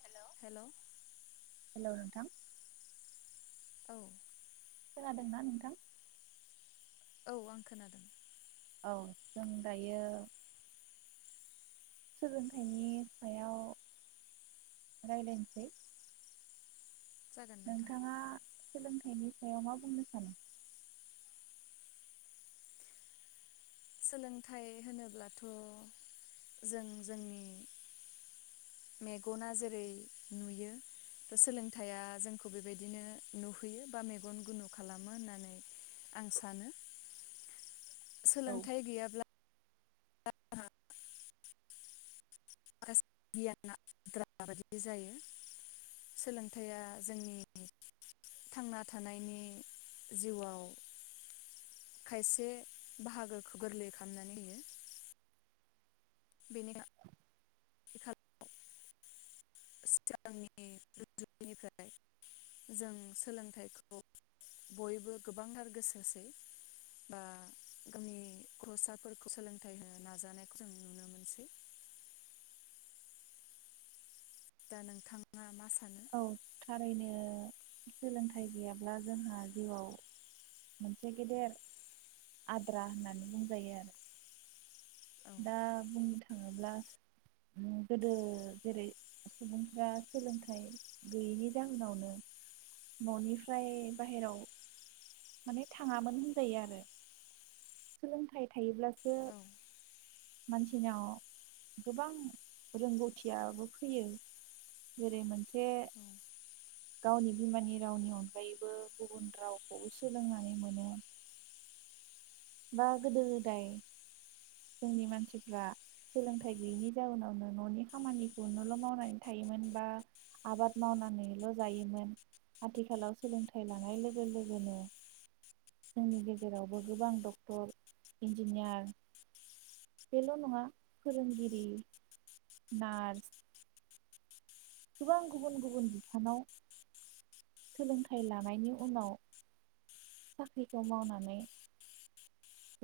हेल हेल हेल नोंथां औ। खोनादोंना नोंथां? औ आं खोनादों। औ जों दायो सोलोंथाइनि सायाव रायलायनोसै। जागोन नोंथां नोंथाङा सोलोंथाइनि सायाव मा बुंनो सानो? सोलोंथाइ होनोब्लाथ' जों जोंनि मेगना जेरै नुयो सोलोंथाइया जोंखौ बेबायदिनो नुहोयो बा मेगन गुनु खालामो होननानै आं सानो। औ सोलोंथाइ गैयाब्ला माखासे गियान आद्रा बादि जायो सोलोंथाइआ जोंनि थांना थानायनि जिउआव खायसे बाहागोखौ गोरलै खालामनानै होयो। बिनि सिगांनिफ्राय जों सोलोंथाइखौ बयबो गोबांथार गोसो होसै बा गावनि गथ'साफोरखौ सोलोंथाइ होनो नाजानायखौ जों नुनो मोनसै। दा नोंथाङा मा सानो? औ थारैनो सोलोंथाइ गैयाब्ला जोंहा जिउआव मोनसे गेदेर आद्रा होननानै बुंजायो आरो। औ दा बुं थाङोब्ला गोदो जेरै सुबुंफ्रा सोलोंथाइ गैयैनि जाहोनावनो न'निफ्राय बाहेराव माने थाङामोन होनजायो आरो सोलोंथाइ थायोब्लासो औ मानसिनाव गोबां रोंगौथियाबो फैयो जेरै मोनसे औ गावनि बिमानि रावनि अनगायैबो गुबुन रावखौ सोलोंनानै मोनो। बा गोदो गोदाय जोंनि मानसिफ्रा सोलोंथाइ गैयैनि जाउनावनो न'नि खामानिखौनोल' मावनानै थायोमोन बा आबाद मावनानैल' जायोमोन आथिखालाव सोलोंथाइ लानाय लोगो लोगोनो जोंनि गेजेरावबो गोबां दख डक्टर इन्जिनियार बेल नङा फोरोंगिरि नार्स गोबां गुबुन गुबुन बिफानाव सोलोंथाइ लानायनि उनाव साख्रिखौ मावनानै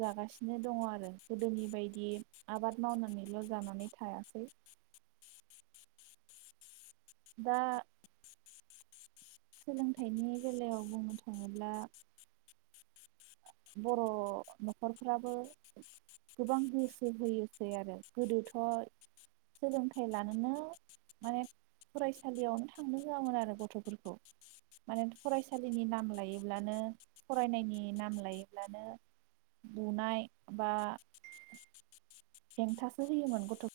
जागासिनो दङ आरो गोदोनि बायदि आबाद मावनानैल जानानै थायासै। दा सोलोंथाइनि बेलायाव बुंनो थाङोब्ला बर' नख'रफ्राबो गोबां गोसो होयोसै आरो गोदोथ' सोलोंथाइ लानोनो माने फरायसालियावनो थांनो होआमोन आरो गथ'फोरखौ माने फरायसालिनि नाम लायोब्लानो फरायनायनि नाम लायो ब्लानो बुनाय बा हेंथासो होयोमोन गथ'